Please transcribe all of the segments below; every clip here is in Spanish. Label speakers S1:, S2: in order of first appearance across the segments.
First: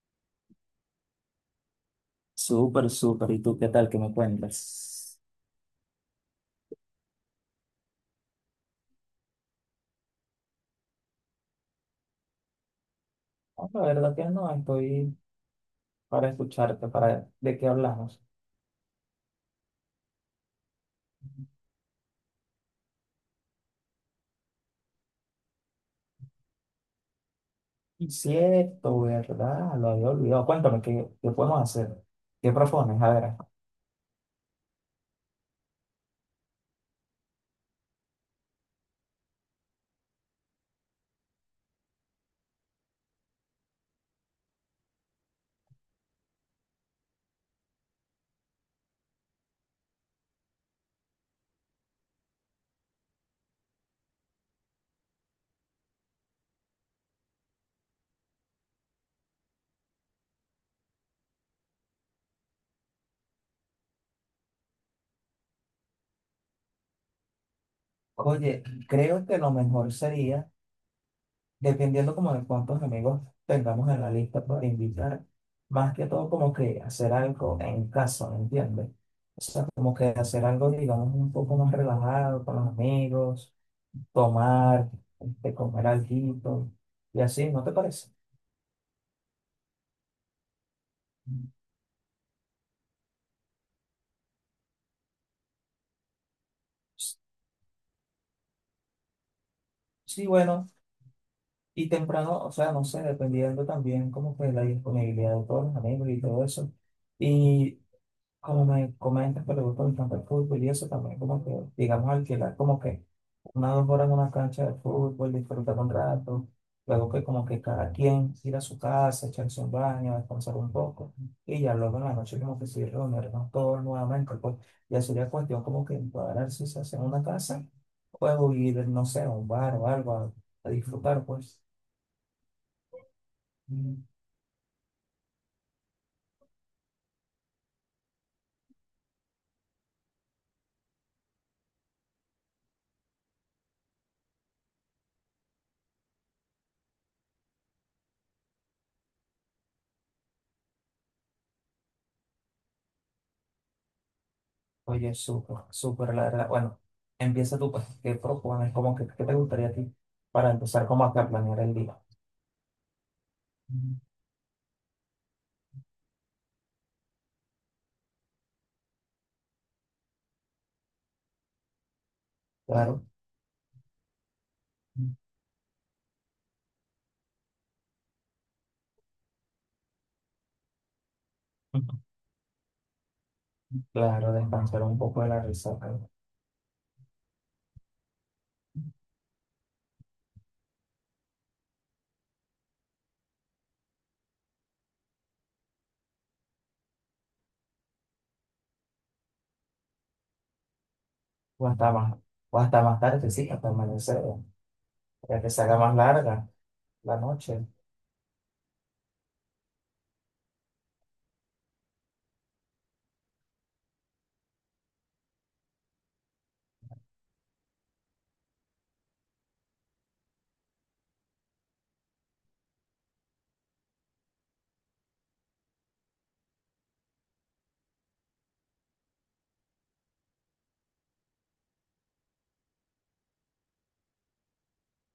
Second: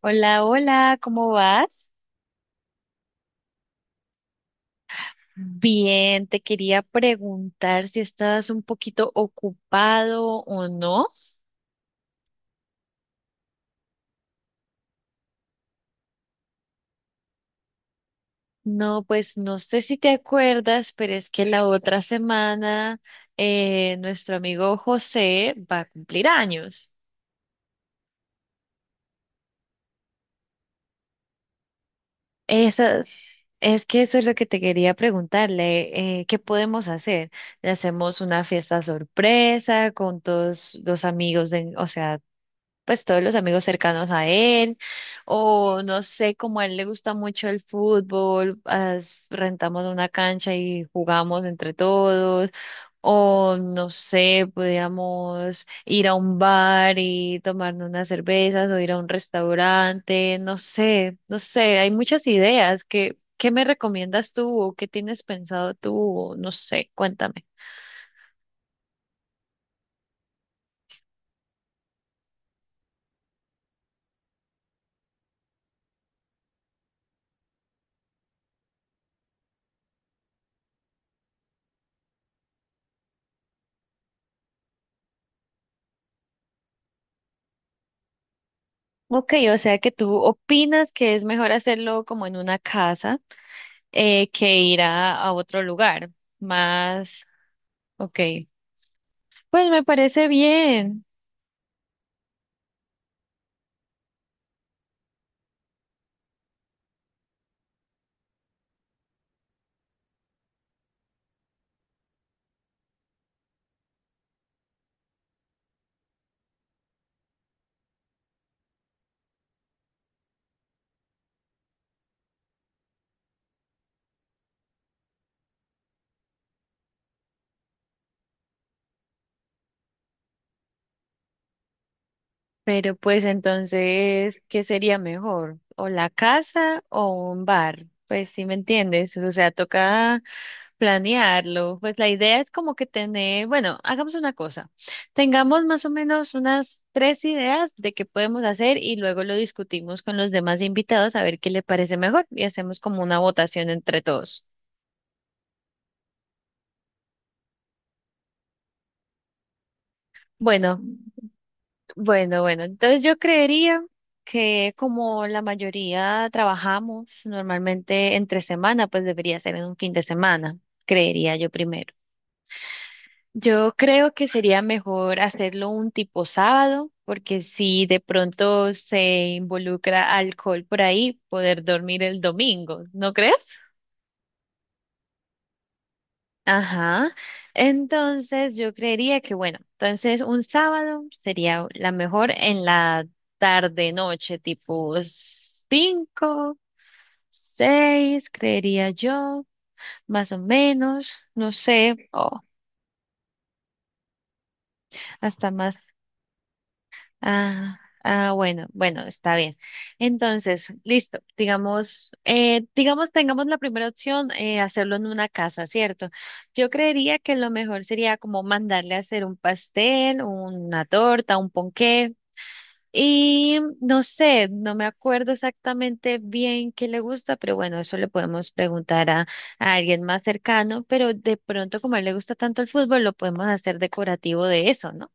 S1: Hola, hola, ¿cómo vas?
S2: Súper, súper. ¿Y tú qué tal? ¿Qué me cuentas?
S1: Bien, te quería preguntar si estabas un poquito ocupado o no.
S2: No, la verdad que no, estoy para escucharte, para de qué hablamos.
S1: No, pues no sé si te acuerdas, pero es que la otra semana nuestro amigo José va a cumplir años.
S2: Cierto, ¿verdad? Lo había olvidado. Cuéntame, ¿qué podemos hacer? ¿Qué
S1: Eso,
S2: propones? A ver.
S1: es que eso es lo que te quería preguntarle. ¿Qué podemos hacer? ¿Le hacemos una fiesta sorpresa con todos los amigos de, o sea, pues todos los amigos cercanos a él, o no sé, como a él le gusta mucho el fútbol, rentamos una cancha y jugamos entre todos, o no sé, podríamos ir a un bar y tomarnos unas cervezas o ir a un restaurante, no sé, no sé, hay muchas ideas. ¿Qué, qué me recomiendas tú o qué tienes pensado tú? O no sé, cuéntame.
S2: Oye, creo que lo mejor sería, dependiendo como de cuántos amigos tengamos en la lista para invitar, más que todo como que hacer algo en casa, ¿me entiendes? O sea, como que hacer algo, digamos, un poco más relajado con los amigos tomar, comer alguito y así, ¿no te parece?
S1: Ok, o sea que tú opinas que es mejor hacerlo como en una casa que ir a otro lugar, más, ok. Pues me parece
S2: Sí, bueno,
S1: bien,
S2: y temprano, o sea, no sé, dependiendo también como que la disponibilidad de todos los amigos y todo eso. Y como me comentas que le gusta bastante el fútbol y eso también, como que, digamos, alquilar como que unas 2 horas en una cancha de fútbol, disfrutar un rato, luego que como que cada quien ir a su casa, echarse un baño, descansar un poco, y ya luego en la noche como que sí reunirnos todos nuevamente, pues ya sería cuestión como que encuadrar si se hace en una casa, o ir, no sé, a un bar o algo a disfrutar, pues.
S1: pero pues
S2: Mm.
S1: entonces, ¿qué sería mejor? ¿O la casa o un bar? Pues sí me entiendes, o sea, toca planearlo. Pues la idea es como que tener, bueno, hagamos una cosa, tengamos más o menos unas tres ideas de qué podemos hacer y luego lo discutimos con los demás invitados a ver qué le parece mejor y hacemos como una votación entre todos.
S2: Oye, súper, súper, la verdad. Bueno, empieza tú, pues, ¿qué propones? Como que, ¿qué te gustaría a ti para
S1: Bueno.
S2: empezar como acá a planear el día?
S1: Bueno, bueno, entonces yo creería
S2: Mm.
S1: que como la mayoría trabajamos normalmente entre semana, pues debería ser en un fin de semana, creería yo primero.
S2: Claro.
S1: Yo creo que sería mejor hacerlo un tipo sábado, porque si de pronto se involucra alcohol por ahí, poder dormir el domingo, ¿no crees?
S2: Claro, descansar un poco de la resaca.
S1: Ajá. Entonces yo creería que, bueno, entonces un sábado sería la mejor en la tarde noche, tipo 5, 6, creería yo, más o menos, no
S2: O hasta
S1: sé,
S2: más,
S1: o
S2: o hasta más tarde, sí, hasta amanecer, ya
S1: hasta
S2: que se
S1: más.
S2: haga más larga la noche.
S1: Ah, ah, bueno, bueno, está bien. Entonces, listo. Digamos, digamos, tengamos la primera opción, hacerlo en una casa, ¿cierto? Yo creería que lo mejor sería como mandarle a hacer un pastel, una torta, un ponqué. Y no sé, no me acuerdo exactamente bien qué le gusta, pero bueno, eso le podemos preguntar a alguien más cercano, pero de pronto como a él le gusta tanto el fútbol, lo podemos hacer decorativo de eso, ¿no?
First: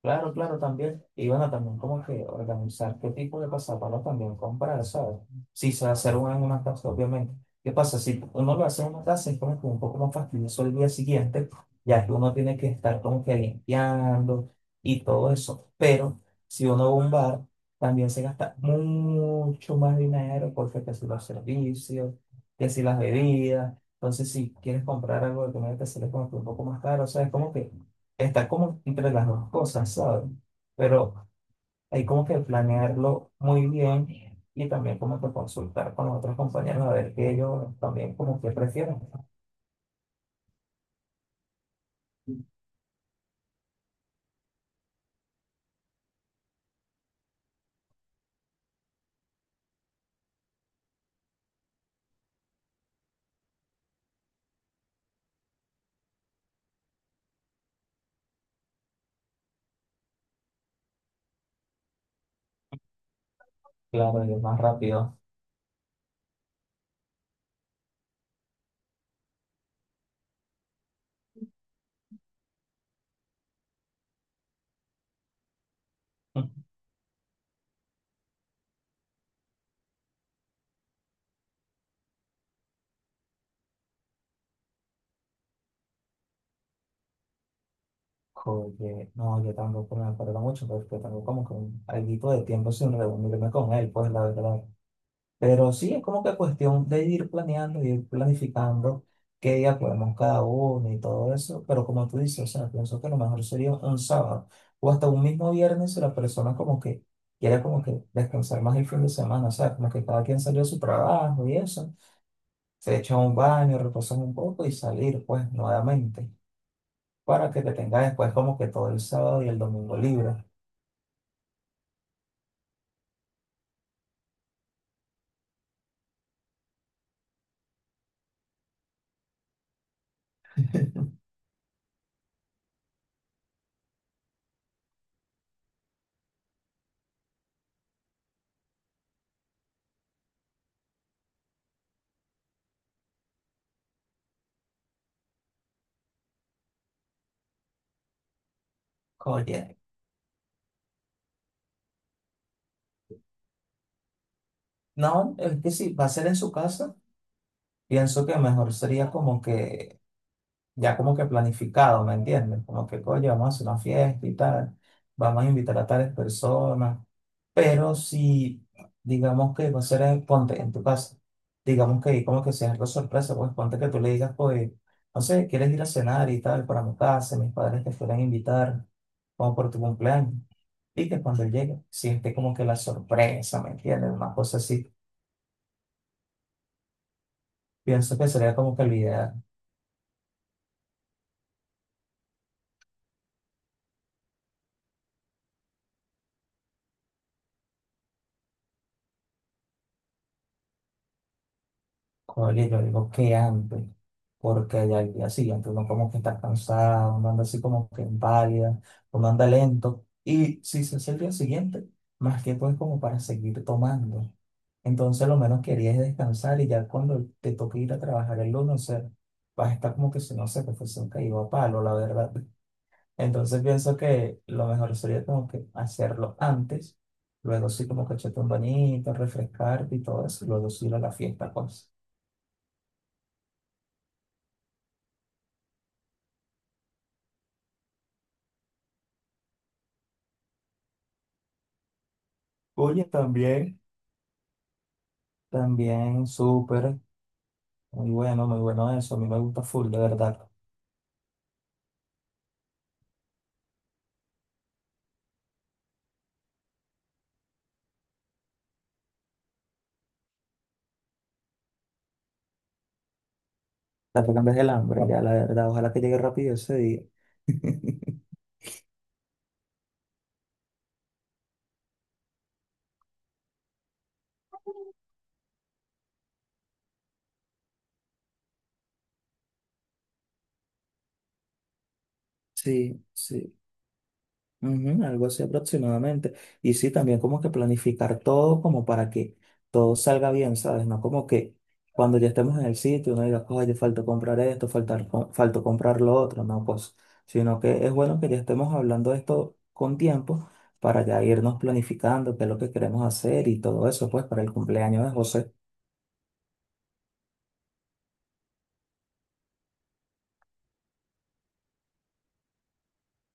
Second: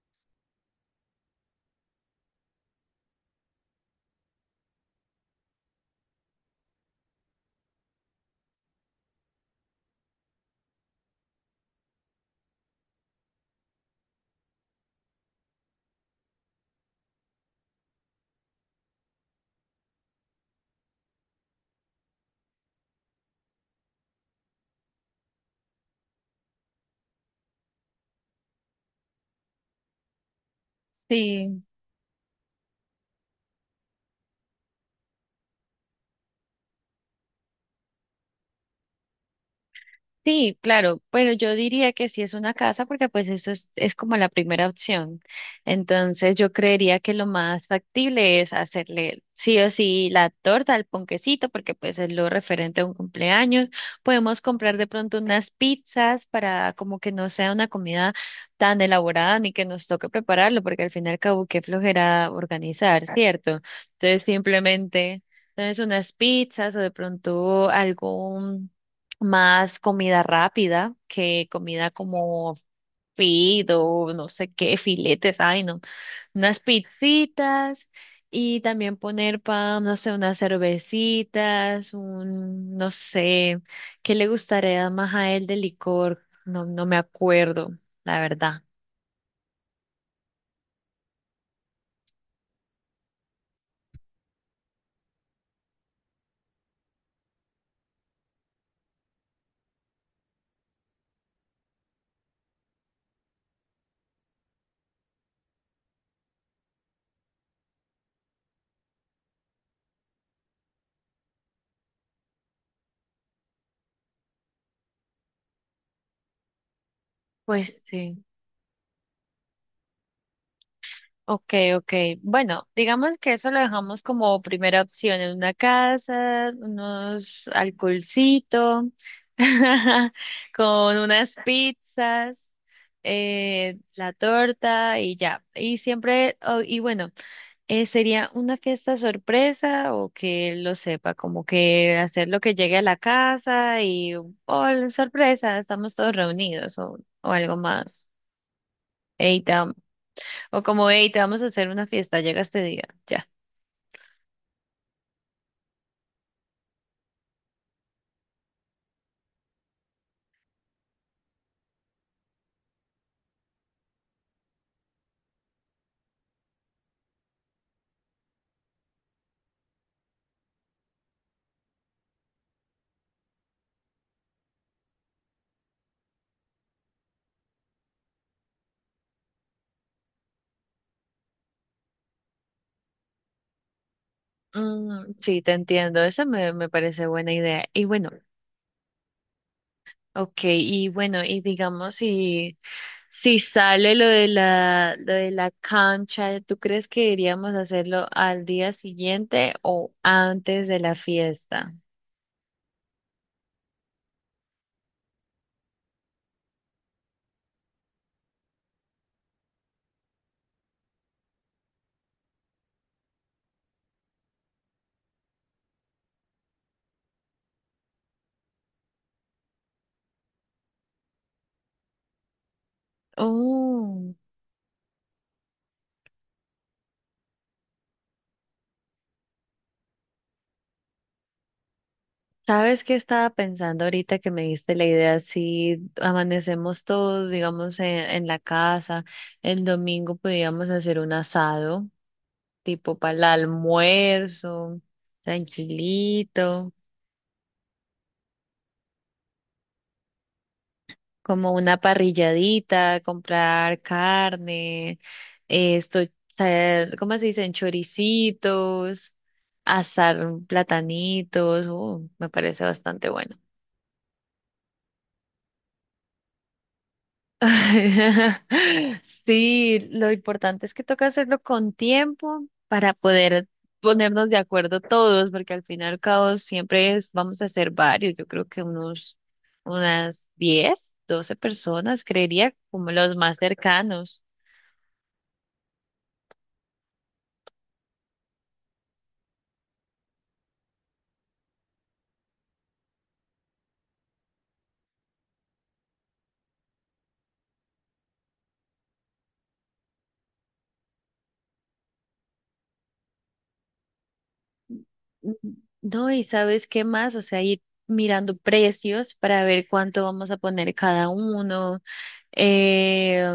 S2: Claro, claro, también. Y bueno, también como que organizar qué tipo de pasapalos también comprar, ¿sabes? Si se va a hacer una en una casa, obviamente. ¿Qué pasa? Si uno lo hace en una casa, es como que un poco más fastidioso el día siguiente, ya que uno tiene que estar como que limpiando y todo eso. Pero si uno va a un bar, también se gasta mucho más dinero, porque que si los servicios, que si las bebidas. Entonces, si quieres comprar algo de comida, te sale como que un poco más caro, ¿sabes? Como que está como entre las dos cosas, ¿sabes? Pero
S1: Sí,
S2: hay como que planearlo muy bien y también como que consultar con los otros compañeros a ver qué ellos también como que prefieren.
S1: sí, claro, pero yo diría que sí es una casa porque pues eso es como la primera opción. Entonces yo creería que lo más factible es hacerle sí o sí la torta, el ponquecito, porque pues es lo referente a un cumpleaños. Podemos comprar de pronto unas pizzas para como que no sea una comida tan elaborada ni que nos toque prepararlo, porque al fin y al cabo qué flojera organizar, ¿cierto? Entonces
S2: Claro, y es más rápido.
S1: simplemente... Entonces unas pizzas o de pronto algún más comida rápida que comida como fido, no sé qué, filetes, ay no, unas pizzitas y también poner pan, no sé, unas cervecitas, un, no sé, ¿qué le gustaría más a él de licor? No, no me acuerdo, la verdad.
S2: Oye, no, yo tampoco me acuerdo mucho porque tengo como que un alguito de tiempo sin reunirme con él, pues la verdad. Pero sí, es como que cuestión de ir planeando, ir planificando qué día podemos cada uno y todo eso. Pero como tú dices, o sea, pienso que lo mejor sería un sábado o hasta un mismo viernes si la persona como que quiere como que descansar más el fin de semana. O sea, como que cada quien salió de su trabajo y eso. Se echa un baño, reposa un poco y salir pues nuevamente para que te
S1: Pues
S2: tenga
S1: sí.
S2: después como que todo el sábado y el domingo libre.
S1: Ok, ok. Bueno, digamos que eso lo dejamos como primera opción en una casa, unos alcoholcito, con unas pizzas, la torta y ya. Y siempre, oh, y bueno, sería una fiesta sorpresa o que él lo sepa, como que hacer lo que llegue a la casa y, oh, sorpresa, estamos todos reunidos o algo más. Eita,
S2: Oye,
S1: o como, hey, te vamos a hacer una fiesta, llega este día, ya.
S2: no, es que si va a ser en su casa, pienso que mejor sería como que ya como que planificado, ¿me entiendes? Como que, coño, vamos a hacer una fiesta y tal, vamos a invitar a tales personas, pero si, digamos que va a ser en, ponte, en tu casa, digamos que como que sea algo sorpresa, pues ponte que tú le digas, pues, no sé, quieres ir a cenar y tal, para mi casa, mis padres te fueran a invitar, como por tu cumpleaños, y que cuando él llegue, siente como que la sorpresa, ¿me entiendes? Una cosa así,
S1: Mm, sí, te entiendo, esa me, me parece buena idea. Y bueno,
S2: pienso que sería como que la idea.
S1: ok, y bueno, y digamos, si, si sale lo de la cancha, ¿tú crees que iríamos a hacerlo al día siguiente o antes de la fiesta?
S2: Oye, yo digo que antes, porque ya el día siguiente uno como que está cansado, uno anda así como que inválida, uno anda lento. Y si se hace el día siguiente, más tiempo es como para seguir tomando. Entonces lo menos quería es descansar y ya cuando te toque ir a trabajar el lunes, o sea, vas a estar como que si no se te fuese un caído a palo, la verdad. Entonces pienso
S1: Oh,
S2: que lo mejor sería como que hacerlo antes, luego sí como que echarte un bañito, refrescarte y todo eso, y luego sí ir a la fiesta, pues.
S1: ¿sabes qué estaba pensando ahorita que me diste la idea? Si amanecemos todos, digamos, en la casa, el domingo podríamos hacer un asado. Tipo
S2: Oye,
S1: para el
S2: también,
S1: almuerzo,
S2: también
S1: tranquilito,
S2: súper, muy bueno, muy bueno eso. A mí me gusta full, de verdad.
S1: como una parrilladita, comprar carne, esto, ¿cómo se dicen? Choricitos, asar platanitos, me parece bastante bueno.
S2: La que cambias el hambre, ya, la verdad. Ojalá que llegue rápido ese día.
S1: Sí, lo importante es que toca hacerlo con tiempo para poder ponernos de acuerdo todos, porque al final, y al cabo siempre vamos a hacer varios, yo creo que unos, unas 10, 12 personas, creería, como
S2: Sí,
S1: los más
S2: sí.
S1: cercanos.
S2: Ujú, algo así aproximadamente. Y sí, también como que planificar todo como para que todo salga bien, ¿sabes? No como que cuando ya estemos en el sitio uno diga, oye, falta comprar esto, falta comprar lo otro, no, pues, sino que es bueno que ya estemos hablando de esto con tiempo para ya irnos planificando qué es lo que queremos hacer y todo eso, pues, para el cumpleaños de José.
S1: No, y sabes qué más, o sea, ir mirando precios para ver cuánto vamos a poner cada uno. Eh,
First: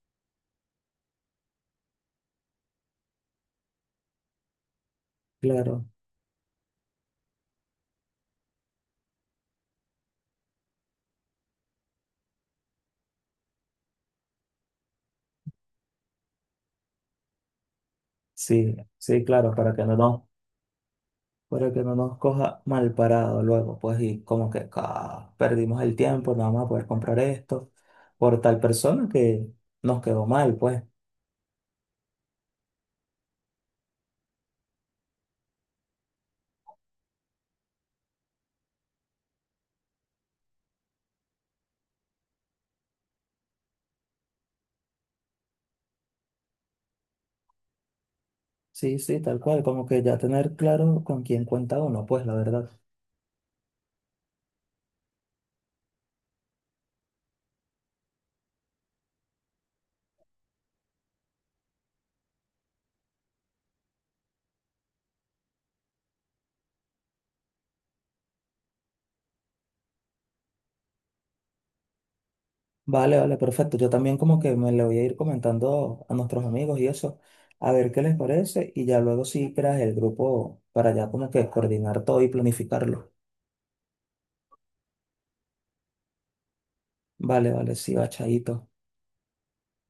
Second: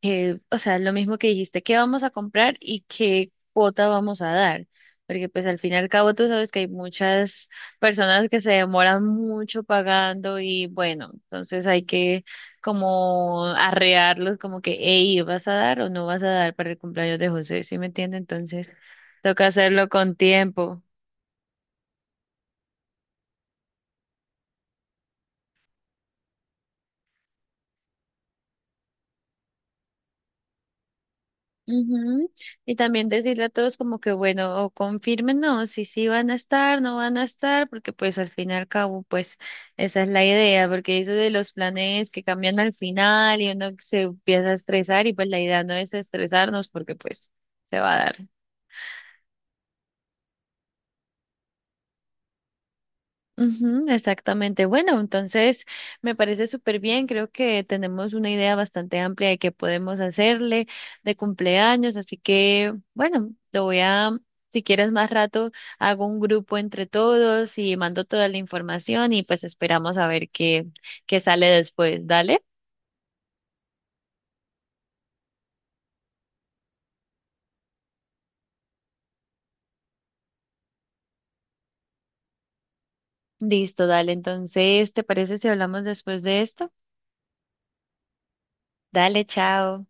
S1: que, o sea, lo mismo que dijiste, qué vamos a comprar y qué cuota vamos a dar. Porque pues al fin y
S2: Claro,
S1: al cabo tú sabes que hay muchas personas que se demoran mucho pagando y bueno, entonces hay que como arrearlos como que, hey, ¿vas a dar o no vas a dar para el cumpleaños de José? ¿Sí me entiende? Entonces
S2: sí, sí,
S1: toca
S2: claro,
S1: hacerlo con tiempo.
S2: para que no nos coja mal parado luego, pues y como que "Ah, perdimos el tiempo, no vamos a poder comprar esto por tal persona que nos quedó mal, pues.
S1: Ujú. Y también decirle a todos como que bueno, o confírmenos si sí van a estar, no van a estar, porque pues al fin y al cabo pues esa es la idea, porque eso de los planes que cambian al final y uno se empieza a estresar y pues la idea no es estresarnos porque pues se va a dar.
S2: Sí, sí, tal cual, como que ya tener claro con quién cuenta uno, pues la verdad.
S1: Ujú, exactamente. Bueno, entonces me parece súper bien. Creo que tenemos una idea bastante amplia de qué podemos hacerle de cumpleaños. Así que, bueno, lo voy a, si quieres más rato, hago un grupo entre todos y mando toda la información y pues esperamos a ver qué, qué sale después. Dale.
S2: Vale, vale, perfecto. Yo también como que me le voy a ir comentando a nuestros amigos y eso, a ver qué les parece y ya luego sí creas el grupo para ya como que coordinar todo y planificarlo.
S1: Listo, dale. Entonces, ¿te parece si hablamos después de esto?
S2: Vale, vale, sí, va, chaito.
S1: Dale, chao.